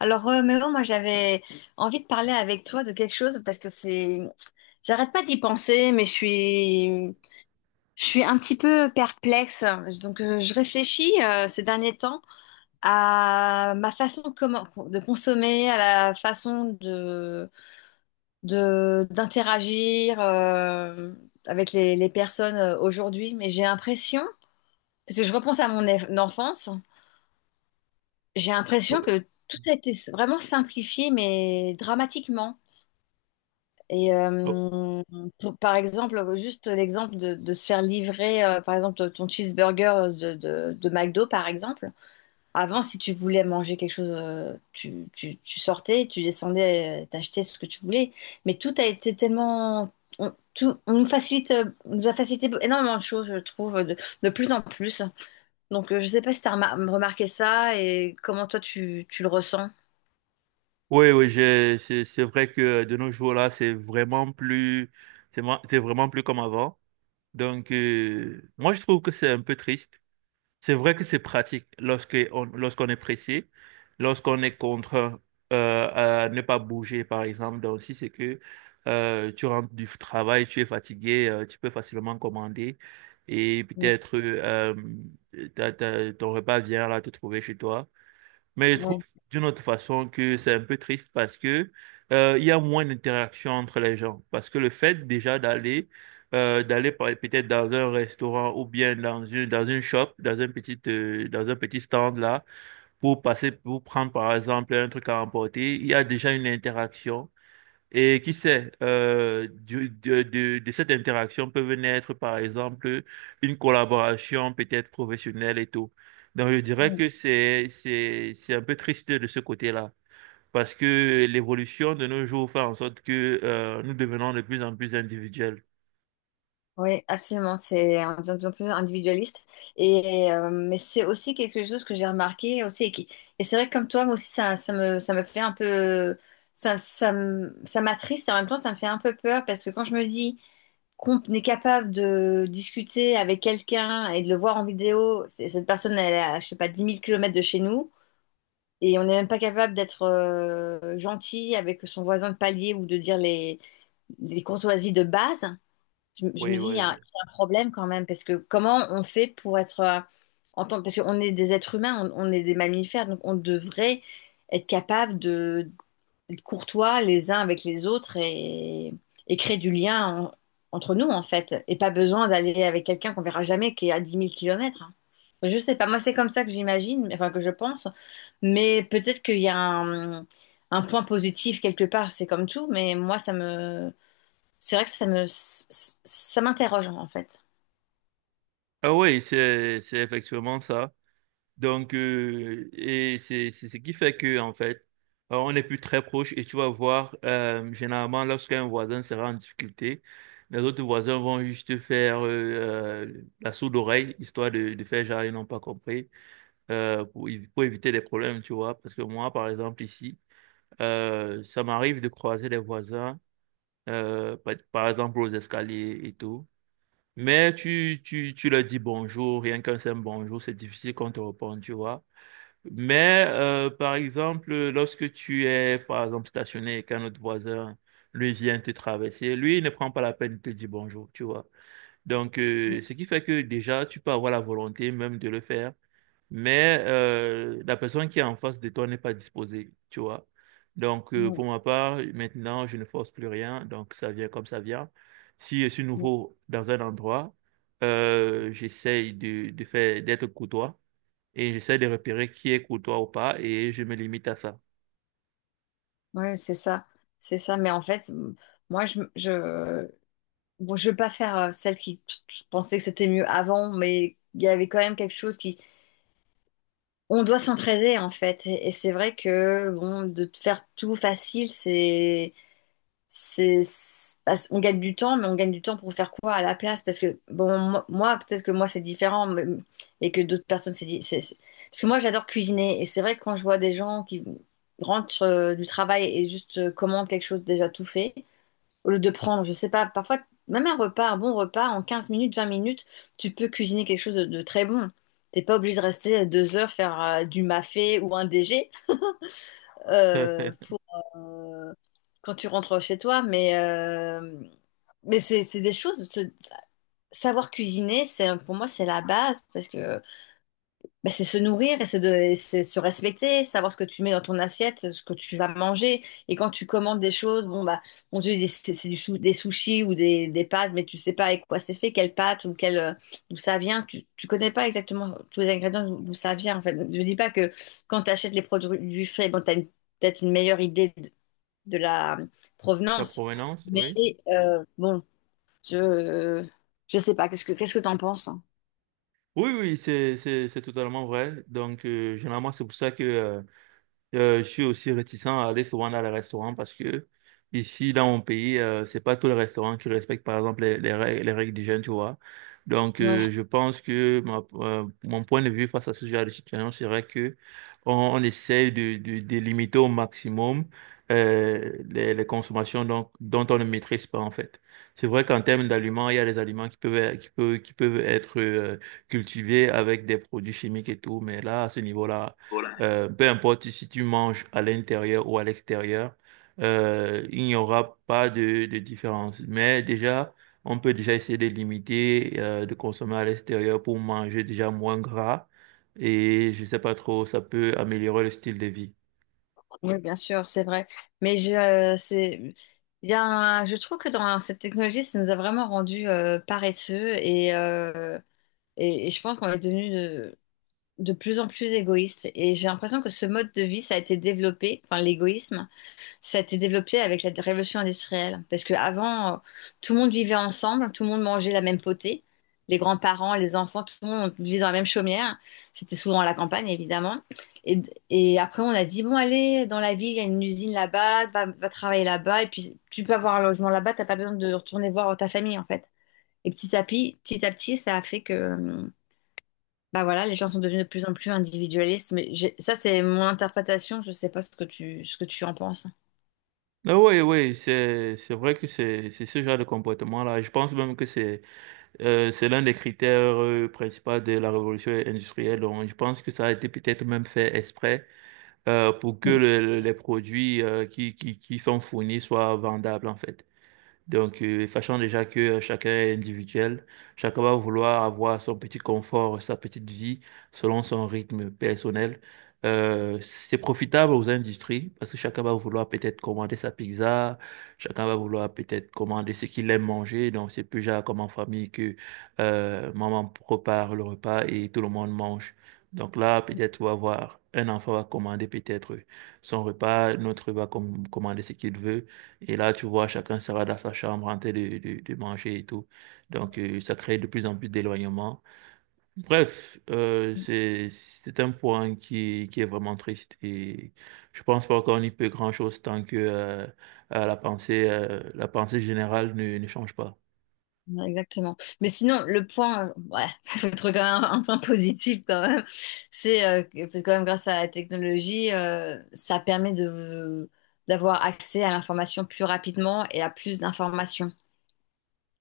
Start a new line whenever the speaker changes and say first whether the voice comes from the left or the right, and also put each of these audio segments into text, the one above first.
left: Alors, Mélo, moi, j'avais envie de parler avec toi de quelque chose parce que j'arrête pas d'y penser, mais je suis un petit peu perplexe. Donc, je réfléchis ces derniers temps à ma façon de consommer, à la façon d'interagir avec les personnes aujourd'hui. Mais j'ai l'impression, parce que je repense à mon enfance, j'ai
right: Oh,
left: l'impression que tout a été vraiment simplifié, mais dramatiquement. Et
right: oh,
left: par exemple, juste l'exemple de, se faire livrer, par exemple, ton cheeseburger de McDo, par exemple. Avant, si tu voulais manger quelque chose, tu sortais, tu descendais, t'achetais ce que tu voulais. Mais tout a été tellement. On nous a facilité énormément de choses, je trouve, de plus en plus. Donc, je sais pas si tu as remarqué ça et comment toi, tu le ressens.
right: oui, oui, c'est vrai que de nos jours là, c'est vraiment plus, c'est vraiment plus comme avant. Donc, moi, je trouve que c'est un peu triste. C'est vrai que c'est pratique lorsqu'on est pressé, lorsqu'on est contraint à ne pas bouger, par exemple. Donc, si c'est que tu rentres du travail, tu es fatigué, tu peux facilement commander et
left: Mm.
right: peut-être ton repas vient là te trouver chez toi. Mais je trouve
left: Ouais.
right: d'une autre façon que c'est un peu triste parce que il y a moins d'interaction entre les gens. Parce que le fait déjà d'aller peut-être dans un restaurant ou bien dans une shop, dans un petit stand là pour passer pour prendre par exemple un truc à emporter, il y a déjà une interaction. Et qui sait, de cette interaction peuvent naître, par exemple, une collaboration peut-être professionnelle et tout. Donc, je dirais que c'est un peu triste de ce côté-là, parce que l'évolution de nos jours fait en sorte que nous devenons de plus en plus individuels.
left: Oui, absolument. C'est de plus en plus individualiste. Et, mais c'est aussi quelque chose que j'ai remarqué aussi. Et c'est vrai que comme toi, moi aussi, ça me fait un peu. Ça m'attriste et en même temps, ça me fait un peu peur parce que quand je me dis qu'on est capable de discuter avec quelqu'un et de le voir en vidéo, cette personne, elle est à, je sais pas, 10 000 kilomètres de chez nous et on n'est même pas capable d'être gentil avec son voisin de palier ou de dire les courtoisies de base. Je me
right: Oui,
left: dis,
right: oui.
left: il y a un problème quand même, parce que comment on fait pour être, en tant, parce qu'on est des êtres humains, on est des mammifères, donc on devrait être capable de d'être courtois les uns avec les autres et créer du lien entre nous, en fait. Et pas besoin d'aller avec quelqu'un qu'on verra jamais, qui est à 10 000 kilomètres, hein. Je sais pas, moi c'est comme ça que j'imagine, enfin que je pense, mais peut-être qu'il y a un point positif quelque part, c'est comme tout, mais moi ça me. C'est vrai que ça m'interroge en fait.
right: Ah oui, c'est effectivement ça. Donc, et c'est ce qui fait que, en fait, on n'est plus très proche et tu vas voir, généralement, lorsqu'un voisin sera en difficulté, les autres voisins vont juste faire la sourde oreille, histoire de faire genre, ils n'ont pas compris, pour éviter des problèmes, tu vois. Parce que moi, par exemple, ici, ça m'arrive de croiser les voisins, par exemple, aux escaliers et tout. Mais tu leur dis bonjour, rien qu'un simple bonjour, c'est difficile qu'on te réponde, tu vois. Mais par exemple, lorsque tu es, par exemple, stationné et qu'un autre voisin, lui vient te traverser, lui, il ne prend pas la peine de te dire bonjour, tu vois. Donc,
left: Mm,
right: ce qui fait que déjà, tu peux avoir la volonté même de le faire, mais la personne qui est en face de toi n'est pas disposée, tu vois. Donc,
left: mm,
right: pour ma part, maintenant, je ne force plus rien, donc ça vient comme ça vient. Si je suis
left: mm.
right: nouveau dans un endroit, j'essaye de faire, d'être courtois et j'essaie de repérer qui est courtois ou pas et je me limite à ça.
left: Ouais, c'est ça, c'est ça. Mais en fait, moi, bon, je veux pas faire celle qui pensait que c'était mieux avant, mais il y avait quand même quelque chose on doit s'entraider en fait. Et c'est vrai que bon, de te faire tout facile, c'est c'est bah, on gagne du temps mais on gagne du temps pour faire quoi à la place parce que bon moi peut-être que moi c'est différent et que d'autres personnes c'est di- c'est- parce que moi j'adore cuisiner et c'est vrai que quand je vois des gens qui rentrent du travail et juste commandent quelque chose déjà tout fait au lieu de prendre je sais pas parfois même un repas un bon repas en 15 minutes, 20 minutes, tu peux cuisiner quelque chose de très bon, t'es pas obligé de rester 2 heures faire du mafé ou un DG pour euh, quand tu rentres chez toi. Mais c'est des choses. Savoir cuisiner, c'est pour moi, c'est la base parce que bah, c'est se nourrir et et c'est se respecter, savoir ce que tu mets dans ton assiette, ce que tu vas manger. Et quand tu commandes des choses, bon bah, on te dit c'est des sushis ou des pâtes, mais tu sais pas avec quoi c'est fait, quelle pâte ou quelle d'où ça vient. Tu connais pas exactement tous les ingrédients d'où ça vient. En fait, je dis pas que quand tu achètes les produits frais, bon, tu as peut-être une meilleure idée de la
right: La
left: provenance.
right: provenance,
left: Mais
right: oui.
left: bon, je je sais pas. Qu'est-ce que t'en penses, hein?
right: Oui, oui, c'est totalement vrai. Donc, généralement, c'est pour ça que, je suis aussi réticent à aller souvent dans les restaurants parce que ici, dans mon pays, c'est pas tous les restaurants qui respectent, par exemple, les règles d'hygiène, tu vois. Donc,
left: Non.
right: je pense que mon point de vue face à ce genre de situation serait que on essaye de limiter au maximum les consommations donc, dont on ne maîtrise pas, en fait. C'est vrai qu'en termes d'aliments, il y a des aliments qui qui peuvent être cultivés avec des produits chimiques et tout, mais là, à ce niveau-là,
left: Voilà.
right: peu importe si tu manges à l'intérieur ou à l'extérieur, il n'y aura pas de, de différence. Mais déjà, on peut déjà essayer de limiter, de consommer à l'extérieur pour manger déjà moins gras. Et je sais pas trop, ça peut améliorer le style de vie.
left: Oui, bien sûr, c'est vrai. Mais je c'est il y a un- je trouve que dans cette technologie, ça nous a vraiment rendus paresseux et je pense qu'on est devenu de plus en plus égoïste. Et j'ai l'impression que ce mode de vie, ça a été développé, enfin l'égoïsme. Ça a été développé avec la révolution industrielle. Parce qu'avant, tout le monde vivait ensemble, tout le monde mangeait la même potée. Les grands-parents, les enfants, tout le monde vivait dans la même chaumière. C'était souvent à la campagne, évidemment. Et, et après, on a dit, bon, allez, dans la ville, il y a une usine là-bas, va travailler là-bas. Et puis, tu peux avoir un logement là-bas, t'as pas besoin de retourner voir ta famille, en fait. Et petit à petit, ça a fait que, bah voilà, les gens sont devenus de plus en plus individualistes. Ça, c'est mon interprétation. Je sais pas ce que tu, ce que tu en penses.
right: Ah oui, oui, c'est vrai que c'est ce genre de comportement-là. Je pense même que c'est l'un des critères principaux de la révolution industrielle. Donc, je pense que ça a été peut-être même fait exprès pour que les produits qui sont fournis soient vendables, en fait. Donc, sachant déjà que chacun est individuel, chacun va vouloir avoir son petit confort, sa petite vie, selon son rythme personnel. C'est profitable aux industries parce que chacun va vouloir peut-être commander sa pizza, chacun va vouloir peut-être commander ce qu'il aime manger. Donc, c'est plus genre comme en famille que maman prépare le repas et tout le monde mange. Donc là, peut-être, on va voir, un enfant va commander peut-être son repas, un autre va commander ce qu'il veut. Et là, tu vois, chacun sera dans sa chambre en train de manger et tout. Donc, ça crée de plus en plus d'éloignement. Bref, c'est un point qui est vraiment triste. Et je pense pas qu'on y peut grand-chose tant que la pensée générale ne change pas.
left: Ouais, exactement. Mais sinon, le point, ouais, faut trouver quand même un point positif quand même, c'est que quand même grâce à la technologie, ça permet de d'avoir accès à l'information plus rapidement et à plus d'informations.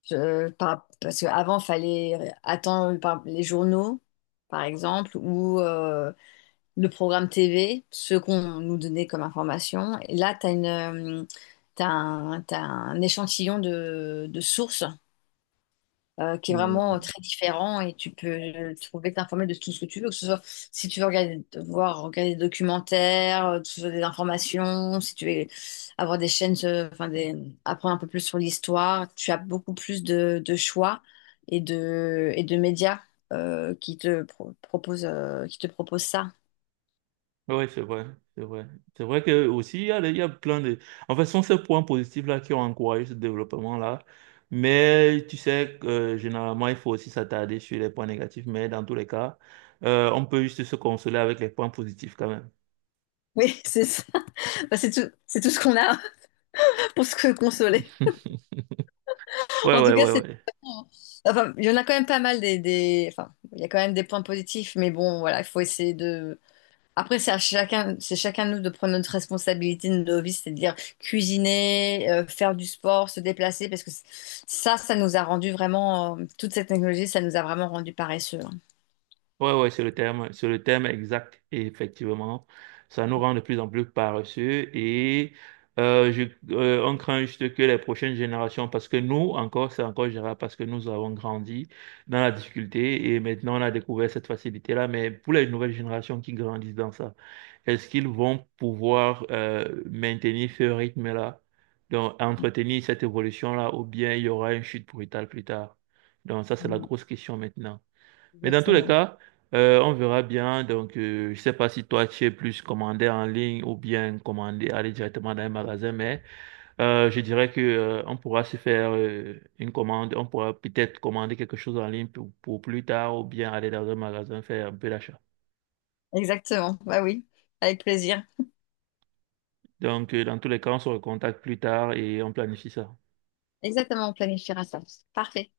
left: Parce qu'avant, il fallait attendre les journaux, par exemple, ou le programme TV, ce qu'on nous donnait comme information. Et là, tu as une, t'as un échantillon de sources qui est vraiment
right: Mm.
left: très différent et tu peux trouver t'informer de tout ce que tu veux, que ce soit si tu veux regarder des documentaires, que ce soit des informations, si tu veux avoir des chaînes, enfin apprendre un peu plus sur l'histoire, tu as beaucoup plus de choix et de médias qui te proposent ça.
right: Oui, c'est vrai, c'est vrai. C'est vrai que aussi, il y a plein de... En fait, ce sont ces points positifs-là qui ont encouragé ce développement-là. Mais tu sais que généralement, il faut aussi s'attarder sur les points négatifs. Mais dans tous les cas, on peut juste se consoler avec les points positifs quand même.
left: Oui, c'est ça. Bah, c'est tout ce qu'on a. Pour se consoler.
right: Ouais,
left: En tout
right: ouais,
left: cas,
right: ouais,
left: c'est.
right: ouais.
left: Enfin, il y en a quand même pas mal Enfin, il y a quand même des points positifs, mais bon, voilà, il faut essayer de. Après, c'est chacun de nous de prendre notre responsabilité de nos vies, c'est-à-dire cuisiner, faire du sport, se déplacer, parce que ça, ça nous a rendu vraiment, toute cette technologie, ça nous a vraiment rendu paresseux, hein.
right: Ouais, ouais, c'est le terme exact. Et effectivement, ça nous rend de plus en plus paresseux et euh, je, on craint juste que les prochaines générations, parce que nous, encore, c'est encore gérable, parce que nous avons grandi dans la difficulté et maintenant on a découvert cette facilité-là. Mais pour les nouvelles générations qui grandissent dans ça, est-ce qu'ils vont pouvoir maintenir ce rythme-là, donc entretenir cette évolution-là, ou bien il y aura une chute brutale plus tard? Donc ça, c'est la
left: Mm.
right: grosse question maintenant. Mais dans tous les
left: Exactement.
right: cas, on verra bien. Donc, je sais pas si toi, tu es plus commandé en ligne ou bien commandé, aller directement dans un magasin, mais je dirais que on pourra se faire une commande. On pourra peut-être commander quelque chose en ligne pour plus tard ou bien aller dans un magasin faire un peu d'achat.
left: Exactement, bah oui, avec plaisir.
right: Donc, dans tous les cas, on se recontacte plus tard et on planifie ça.
left: Exactement, on planifiera ça. Parfait.